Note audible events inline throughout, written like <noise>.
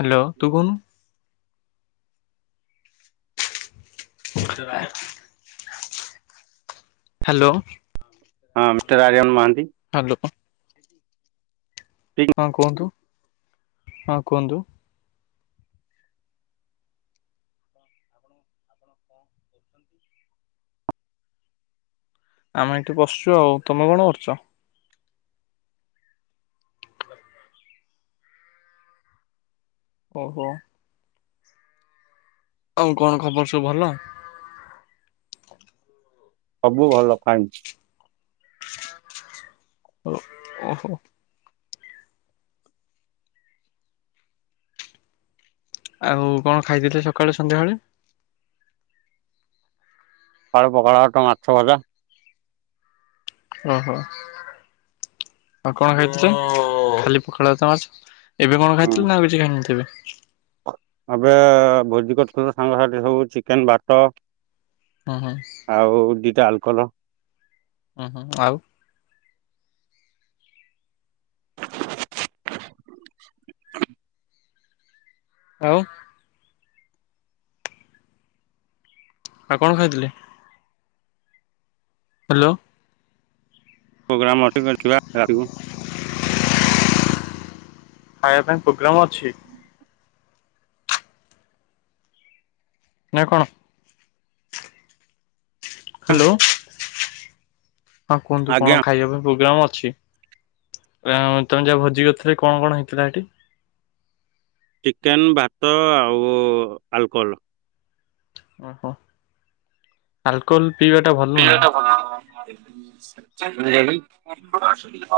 Hello ତୁ କହୁନୁ। <inaudible> Hello. ହଁ ମିଷ୍ଟର୍ ଆରିଅନ ମହାନ୍ତି। ହ୍ୟାଲୋ। ହଁ କୁହନ୍ତୁ ହଁ କୁହନ୍ତୁ। ଆମେ ଏଠି ବସୁଛୁ ଆଉ ତମେ କଣ କରୁଛ? ଓହୋ। ଆଉ କଣ ଖବର ସବୁ ଭଲ। ସବୁ ଭଲ କ ଓ ଓହୋ। ଆଉ କଣ ଖାଇଦଥିଲେ ସକାଳେ ସନ୍ଧ୍ୟାବେଳେ। ପଖାଳଭାତ ମାାଛଭଜା। ଓହୋ ଆଉ କଣ ଖାଇଥିଲ ଖାଲି ପଖାଳଭାତ ମାଛ। ଏବେ କଣ ହୁଁ ଖାଇଥିଲେ ନ ଏବେ କିଛି ଖାଇନଥିଲି? ଏବେ ଭୋଜି କରିଥିଲୁ ସାଙ୍ଗସାଥି ସବୁ ଚିକେନ ଭାତ ହୁଁ ହୁଁ ଆଉ ଦିଟା ଆଲକଲ। ହୁଁ ହୁଁ ଆଉ? <inaudible> ଆଉ ଆଉ କଣ ଖାଇଥିଲେ? ହ୍ୟାଲୋ। ପ୍ରୋଗ୍ରାମ ଅଟଥିବା <unintelligible> ଖାଇବା ପାଇଁ ପ୍ରୋଗ୍ରାମ୍ ଅଛି। ନା କ'ଣ? ହ୍ୟାଲୋ। ହଁ କୁହନ୍ତୁ ଆଜ୍ଞା କ'ଣ ଖାଇବା ପାଇଁ ପ୍ରୋଗ୍ରାମ୍ ଅ ଛି। ଅଁ ତମେ ଯାହା ଭୋଜି କରିଥିଲ କ'ଣ କ'ଣ ହେଇଥିଲା ଏଠି? ଚିକେନ୍, ଭାତ ଆଉ ଆଲକୋହଲ୍। ଓ ହୋ ଆଲକୋହଲ୍। <unintelligible> କ'ଣ ସୁବୁନି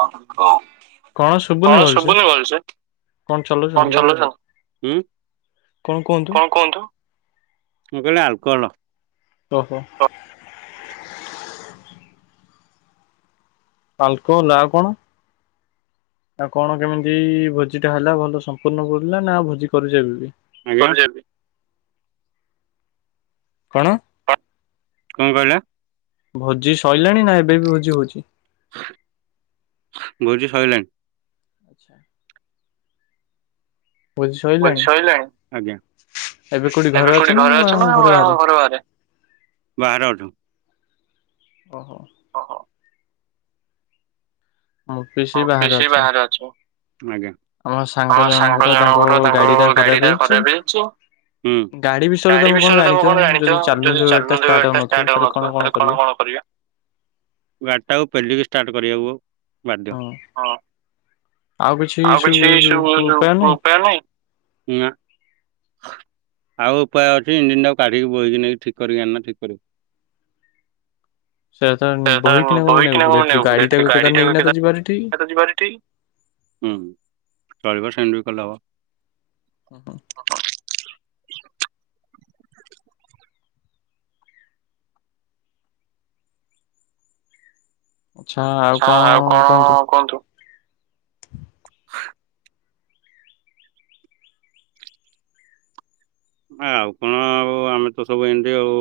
କଣ ଭଲସେ? ଶୁଭୁନି ଭଲସେ କ'ଣ କଣ ଚଲଉଛନ୍ତି କି ଚଲୁଛ୍? ହୁଁ? କ'ଣ କୁହନ୍ତୁ? ମୁଁ କହିଲି ଆଲକୋହଲ୍। ଓ ହୋ। ଆଲକୋହଲ ଆଉ କ'ଣ? ଆଉ କ'ଣ କେମିତି ଭୋଜି ଟା ହେଲା ଭଲ ସମ୍ପୂର୍ଣ୍ଣ ପୁଡିଲା ନା ଆଉ ଭୋଜି କରିଚାଲିଲେ। ଆଜ୍ଞା? କ'ଣ? କ'ଣ କହିଲେ? ଭୋଜି ସଇଲାଣି ନା ଏବେ ବି ଭୋଜି ହଉଛି? ଭୋଜି ସଇଲାଣି। ଆଚ୍ଛା। ଭୋଜି ସଇଲାଣି ଏବେ କୋଉଠି ଘରେ ଅଛ ନା ଘର ବାହାରେ? <inaudible> ବାହାରେ ଅଛୁ। ଓ ହୋ। ଓ ହୋ। ମୁଁ ବି ସେଇ ବାହାରେ ଅଛି। ଆଜ୍ଞା। ଆମ ସାଙ୍ଗ ଜଣଙ୍କର ତାଙ୍କ ଗାଡି ଟା ଖରାପ୍ ହେଇଛି। ହୁଁ। ଗାଡି ବିଷୟରେ ତମେ କ'ଣ ଜାଣିଛ? ଯଦି ଚାଲୁନଥିବ ଗାଡି ଟା ଷ୍ଟାର୍ଟ ହଉନଥିବ ତାହେଲେ କ'ଣ କ'ଣ କରିବା? <inaudible> ଗାଡ଼ିଟାକୁ ପେଲିକି ଷ୍ଟାର୍ଟ କରିବାକୁ ବାଧ୍ୟ। ହୁଁ ହଁ। ଆଉ କିଛି ଇସ୍ୟୁ ଉପାୟ ନାହିଁ? ନାଁ। ଆଉ ଉପାୟ ଅଛି ଇଞ୍ଜିିନ ଟାକୁ କାଢିକି ବୋହିକି ନେଇକି ଠିକ୍ କରିକି ଆଣନା ଠିକ୍ କରିବ। ସେ ଟା ସେଟା ବହି କିନା କ'ଣ ନେବୁ ବେଟ୍ରି ଗାଡିଟାକୁ କିଏ ତାର ନେଇକିନା ତ ଯିବ୍ ଆରେ ତୋର ଯିବାର ଏଠି। ହୁଁ, ଚଳିବ ସେମିତି କଲେ ହବ। ହଁ ହୁଁ। <inaudible> ଆଚ୍ଛା, ଆଉ କ'ଣ କୁହନ୍ତୁ? ହଁ। ଆଉ କ'ଣ ଆଉ ଆମେ ତ ସବୁ ଏମିତି ଆଉ।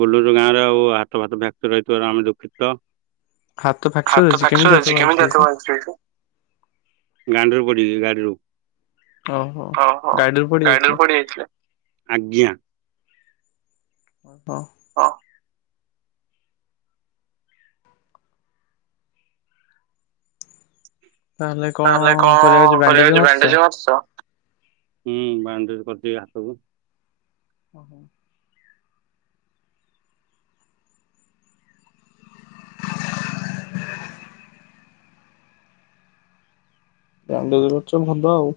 ବୁଲୁଛୁ ଗାଁରେ ଆଉ ହାତ ଫାତ ଫ୍ୟାକ୍ଚର ହେଇଥିବାରୁ ଆମେ ଦୁଃଖିତ। ହାତ ଫ୍ରାକ୍ଚର ହାତ କେମିତି ଫ୍ୟାକ୍ଚର ହାତ ହେଇଛି କି, ଫ୍ରାକ୍ଚର କେମିତି ହାତ ହେଇଛି ଫ୍ୟାକ୍ଚର ହେଇଛି? ଗାଣ୍ଡିରୁ ପଡ଼ିଲି ଗାଡ଼ିରୁ ଓହୋ ଗାଡିରୁ ପଡି ଗାଡ଼ିରୁ ଯାଇଥିଲେ ପଡ଼ି ଯାଇଥିଲା। ଆଜ୍ଞା। ହଁ। ହଁ। ତାହେଲେ କ'ଣ କରିବାର ଯିବା ବ୍ୟାଣ୍ଡେଜ୍ ମାରୁଛ? ହୁଁ, ବାଣ୍ଡେଜ୍ କରିଛି ହାତକୁ। ଓ ହୋ। ବ୍ୟାଣ୍ଡେଜ କରିଛ ଭଲ ଆଉ।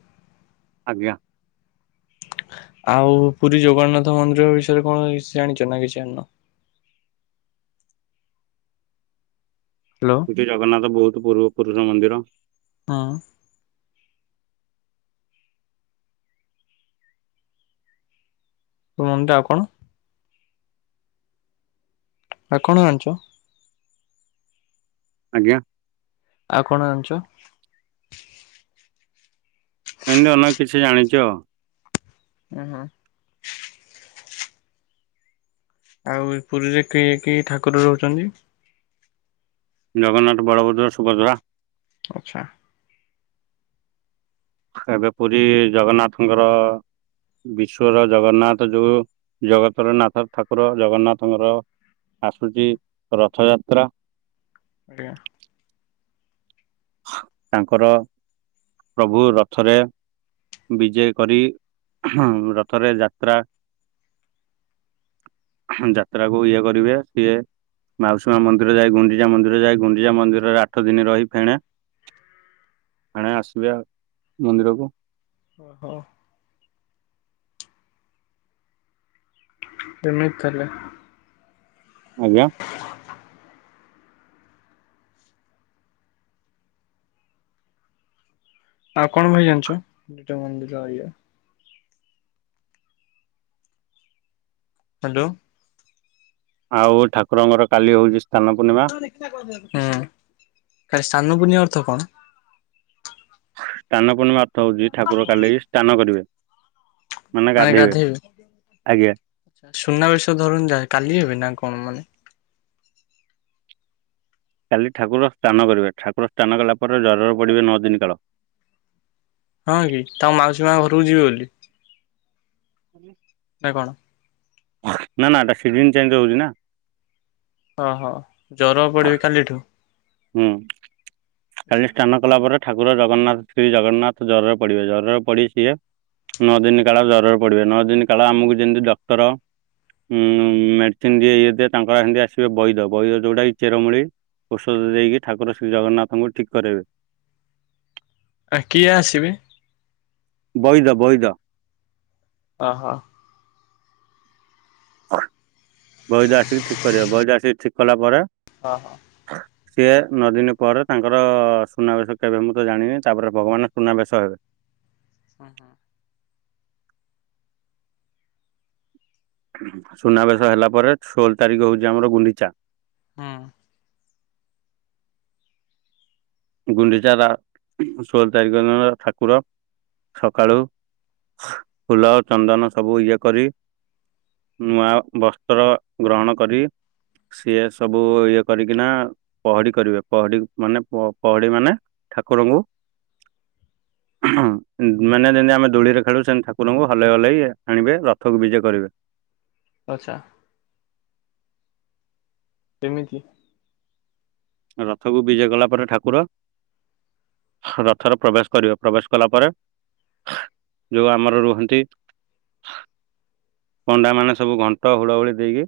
ଆଜ୍ଞା। <inaudible> ଆଉ ପୁରୀ ଜଗନ୍ନାଥ ମନ୍ଦିର ବିଷୟରେ କଣ କିଛି ଜାଣିଛ ନା କିଛି ଜାଣିନ। ହ୍ୟାଲୋ ଜଗନ୍ନାଥ ବହୁତ ପୂର୍ବ ପୁରୁଷ ମନ୍ଦିର। ହଁ। <unintelligible> କଣ ଆଉ କଣ ଜାଣିଚ? ଆଜ୍ଞା। ଆଉ କଣ ଜାଣିଚ? ଏମିତି ଅନେକ କିଛି ଜାଣିଚି ଆଉ। ଓ ହୋ। ଆଉ ପୁରୀରେ କିଏ କିଏ ଠାକୁର ରହୁଛନ୍ତି? ଜଗନ୍ନାଥ ବଳଭଦ୍ର ସୁଭଦ୍ରା। ଆଚ୍ଛା। ଏବେ ପୁରୀ ଜଗନ୍ନାଥଙ୍କର ବିଶ୍ଵର ଜଗନ୍ନାଥ ଯୋଉ ଜଗତର ନାଥ ଠାକୁର ଜଗନ୍ନାଥଙ୍କର ଆସୁଛି ରଥଯାତ୍ରା। ଆଜ୍ଞା। ତାଙ୍କର ପ୍ରଭୁ ରଥରେ ବିଜେ କରି ହୁଁ ରଥରେ ଯାତ୍ରା ଯାତ୍ରା କୁ ଇଏ କରିବେ ସିଏ। ମାଉସୀମା ମନ୍ଦିର ଯାଏ ଗୁଣ୍ଡିଜା ମନ୍ଦିର ଯାଏ ଗୁଣ୍ଡିଚା ମନ୍ଦିରରେ ଆଠ ଦିନ ରହି ଫେଣେ ଆଣେ ଆସିବା ମନ୍ଦିରକୁ। ଓ ହୋ। ଏମିିତି ତାଲେ ଆଜ୍ଞା। ଆଉ କଣ ଭାଇ ଜାଣିଛ <unintelligible> ଦିଟା ମନ୍ଦିର ଇଏ। ହ୍ୟାଲୋ। ଆଉ ଠାକୁରଙ୍କର କାଲି ହଉଛି ସ୍ନାନ ପୂର୍ଣ୍ଣିମା ହୁଁ କାଲି ସ୍ନାନ ପୁର୍ଣିମା ଅର୍ଥ କଣ? ସ୍ନାନ ପୁର୍ଣିମା ଅର୍ଥ ହଉଛି ଠାକୁର କାଲି ସ୍ନାନ କରିବେ। ମାନେ ଗାଧେଇବେ, ଆଜ୍ଞା ସୁନାବେଷ ଧରୁନି ଯା କାଲି ହେବି ନା। କଣ ମାନେ? କାଲି ଠାକୁର ସ୍ନାନ କରିବେ ଠାକୁର ସ୍ନାନ କଲା ପରେ ଜର ରେ ପଡ଼ିବେ ନଅ ଦିନ କାଳ। ହଁ କି ତାଙ୍କ ମାଉସୀ ମା ଘରକୁ ଯିବେ ବୋଲି। ଆ ନା କଣ? ନା ନା ଏଟା ସିଜିନ ଚେଞ୍ଜ ହଉଛି ନା। ଓହୋ ଜର ପଡ଼ିବେ କାଲିଠୁ। ହୁଁ କାଲି ସ୍ନାନ କଲା ପରେ। ଠାକୁର ଜଗନ୍ନାଥ ଶ୍ରୀ ଜଗନ୍ନାଥ ଜ୍ୱରରେ ପଡିବେ ଜ୍ୱରରେ ପଡି ସିଏ ନଅ ଦିନ କାଳ ଜରରେ ପଡିବେ ନଅ ଦିନ କାଳ ଆମକୁ ଯେମିତି ଡକ୍ଟର ଉଁ ମେଡିସିନ ଦିଏ ଇଏ ଦିଏ ତାଙ୍କର ସେମିତି ଆସିବେ ବୈଦ ବୈଦ ଯୋଉଟା କି ଚେରମୂଳି ଔଷଧ ଦେଇକି ଠାକୁର ଶ୍ରୀ ଜଗନ୍ନାଥଙ୍କୁ ଠିକ କରାଇବେ। ଆ କିଏ ଆସିବେ? ବୈଦ ବୈଦ। ଓ ହୋ। ବୈଦ ଆସିକି ଠିକ୍ କରିବେ ବୈଦ ଆସିକି ଠିକ୍ କଲା ପରେ ହଁ ହଁ। ସିଏ ନଅ ଦିନ ପରେ ତାଙ୍କର ସୁନାବେଶ କେବେ ମୁଁ ତ ଜାଣିନି ତାପରେ ଭଗବାନ ସୁନାବେଶ ହେବେ। ହୁଁ ହୁଁ। ସୁନାବେଶ ହେଲା ପରେ ଷୋହଳ ତାରିଖ ହୋଉଚି ଆମର ଗୁଣ୍ଡିଚା। ହୁଁ। ଗୁଣ୍ଡିଚା ବା ଷୋହଳ ତାରିଖ ଦିନ ଠାକୁର ସକାଳୁ ଫୁଲ ଚନ୍ଦନ ସବୁ ଇଏ କରି ନୂଆ ବସ୍ତ୍ର ଗ୍ରହଣ କରି ସିଏ ସବୁ ଇଏ କରିକିନା ପହଡି କରିବେ ପହଡି ମାନେ ପ ପହଡ଼ି ମାନେ ଠାକୁରଙ୍କୁ ମାନେ ଯେମିତି ଆମେ ଦୋଳିରେ ଖେଳୁ ସେମିତି ଠାକୁରଙ୍କୁ ହଲେଇ ହଲେଇ ଆଣିବେ ରଥକୁ ବିଜେ କରିବେ। ଆଛା। କେମିତି? ରଥକୁ ବିଜେ କଲା ପରେ ଠାକୁର ରଥରେ ପ୍ରବେଶ କରିବ ପ୍ରବେଶ କଲା ପରେ ଯୋଉ ଆମର ରୁହନ୍ତି ପଣ୍ଡା ମାନେ ସବୁ ଘଣ୍ଟ ହୁଳ ହୁଳି ଦେଇକି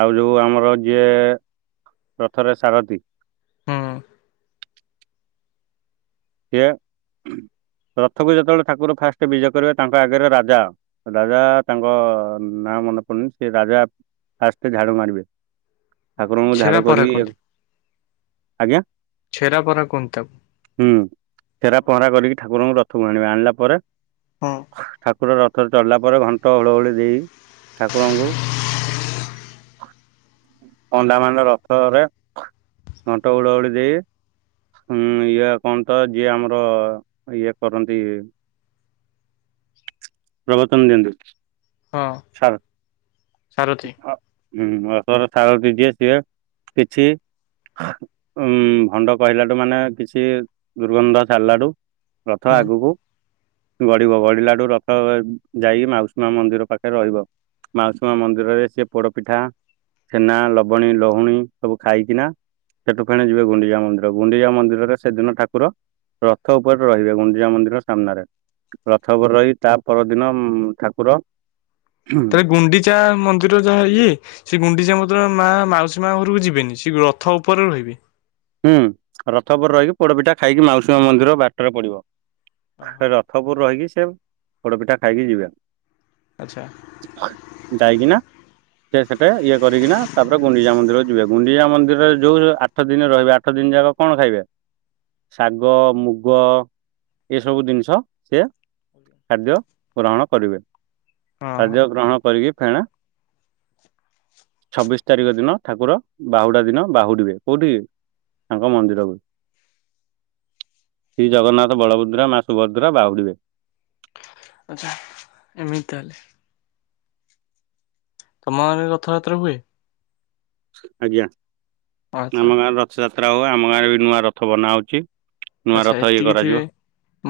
ଆଉ ଯୋଉ ଆମର ଯିଏ ରଥରେ ସାରଥି ହୁଁ। ସିଏ ରଥକୁ ଯେତେବେଳେ ଠାକୁର ଫାଷ୍ଟ ବିଜେ କର ତାଙ୍କ ଆଗରେ ରାଜା ରାଜା ତାଙ୍କ ନାଁ ମନେ ପଡୁନି ସେ ରାଜା ଫାଷ୍ଟ ଝାଡୁ ମାରିବେ ଠାକୁରଙ୍କୁ ଛେରା ଝାଡୁ ପହଁରା କରି କୁହନ୍ତି ଆଜ୍ଞା? ଛେରା ପହରା କୁହନ୍ତି ତାକୁ ହୁଁ ଛେରା ପହଁରା କରିକି ଠାକୁରଙ୍କୁ ରଥକୁ ଆଣିବା ଆଣିଲା ପରେ ହଁ ଠାକୁର ରଥ ଥର ଚରିଲା ପରେ ଘଣ୍ଟ ହୁଳ ହୁଳି ଦେଇ ଠାକୁରଙ୍କୁ ବ ଅଣ୍ଡା ମାଣ୍ଡା ରଥରେ ଅଣ୍ଟ ହୁଳହୁଳି ଦେଇ ହୁଁ ଇଏ କଣ ତ ଯିଏ ଆମର ଇଏ କରନ୍ତି ପ୍ରବଚନ ଦିଅନ୍ତି ହଁ ସାର ସାରଥିୀ ହୁଁ ରଥର ସାରଥି ଯିଏ ସିଏ କିଛି ଉଁ ଭଣ୍ଡ କହିଲାଠୁ ମାନେ କିଛି ଦୁର୍ଗନ୍ଧ ସାରିଲାଠୁ ରଥ ହୁଁ ଆଗକୁ ଗଢିବ ଗଢିଲାଠୁ ର ଥ ଯାଇକି ମାଉସୀ ମା ମନ୍ଦିର ପାଖରେ ରହିବ ମାଉସୀ ମା ମନ୍ଦିରରେ ସିଏ ପୋଡପିଠା ଛେନା ଲବଣୀ ଲହୁଣୀ ସବୁ ଖାଇକିନା ସେଠୁ ଫେଣି ଯିବେ ଗୁଣ୍ଡିଜା ମନ୍ଦିର ଗୁଣ୍ଡିଜା ମନ୍ଦିରରେ ସେଦିନ ଠାକୁର ରଥ ଉପରେ ରହିବେ ଗୁଣ୍ଡିଚା ମନ୍ଦିର ସାମ୍ନାରେ ରଥ ଉପରେ ରହି ତା ପରଦିନ ଠାକୁର ତାେଲେ ଗୁଣ୍ଡିଚା ମନ୍ଦିର ଯାହା ଇଏ ସେ ଗୁଣ୍ଡିଚା ମ ମା ମାଉସୀ ମା ଘରକୁ ଯିବେନି ସେ ରଥ ଉପରେ ରହିବେ ହୁଁ ରଥ ଉପରେ ରହିକି ପୋଡପିଠା ଖାଇକି ମାଉସୀ ମା ମନ୍ଦିର ବାଟରେ ପଡିବ। ଓହୋ ରଥପୁର ରହିକି ସେ ପୋଡ ପିଠା ଖାଇକି ଯିବେ। ଆଛା। ଯାଇକିନା ସେ ସେଠା ଇଏ କରିକିନା ତାପରେ ଗୁଣ୍ଡିଚା ମନ୍ଦିର ଯିବେ ଗୁଣ୍ଡି ଇଣ୍ଡିଚା ମନ୍ଦିରରେ ଯୋଉ ଆଠ ଦିନ ରହିବେ ଆଠ ଦିନ ଯାକ କଣ ଖାଇବେ? ଶାଗ ମୁଗ ଏସବୁ ଜିନିଷ ସିଏ ହଁ ଖାଦ୍ୟ ଗ୍ରହଣ କରିବେ। ହଁ ଖାଦ୍ୟ ଗ୍ରହଣ କରିକି ଫେଣେ ଛବିଶି ତାରିଖ ଦିନ ଠାକୁର ବାହୁଡା ଦିନ ବାହୁଡିବେ କୋଉଠି କି? ତାଙ୍କ ମନ୍ଦିରକୁ। ଶ୍ରୀ ଜଗନ୍ନାଥ ବଳଭଦ୍ରା ମା ସୁଭଦ୍ରା ବାହୁଡ଼ିବେ। ଆଚ୍ଛା ଏମିତି ତାହେଲେ। ତମ ଗାଁରେ ରଥଯାତ୍ରା ହୁଏ। ଆଜ୍ଞା ଆଚ୍ଛା ଆମ ଗାଁରେ ରଥଯାତ୍ରା ହୁଏ। ଆମ ଗାଁରେ ବି ନୂଆ ରଥ ବନାହଉଛି। ଆଚ୍ଛା ଏତିକି ଥିବେ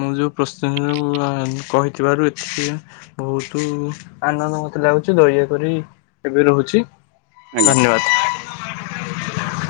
ମୁଁ ଯୋଉ ପ୍ରଶ୍ନ କହି ଥିବାରୁ ଏତିକି ବହୁତ ଆନନ୍ଦ ମତେ ଲାଗୁଛି ଦୟାକରି ଏବେ ରହୁଛି। ଆଜ୍ଞା ଧନ୍ୟବାଦ।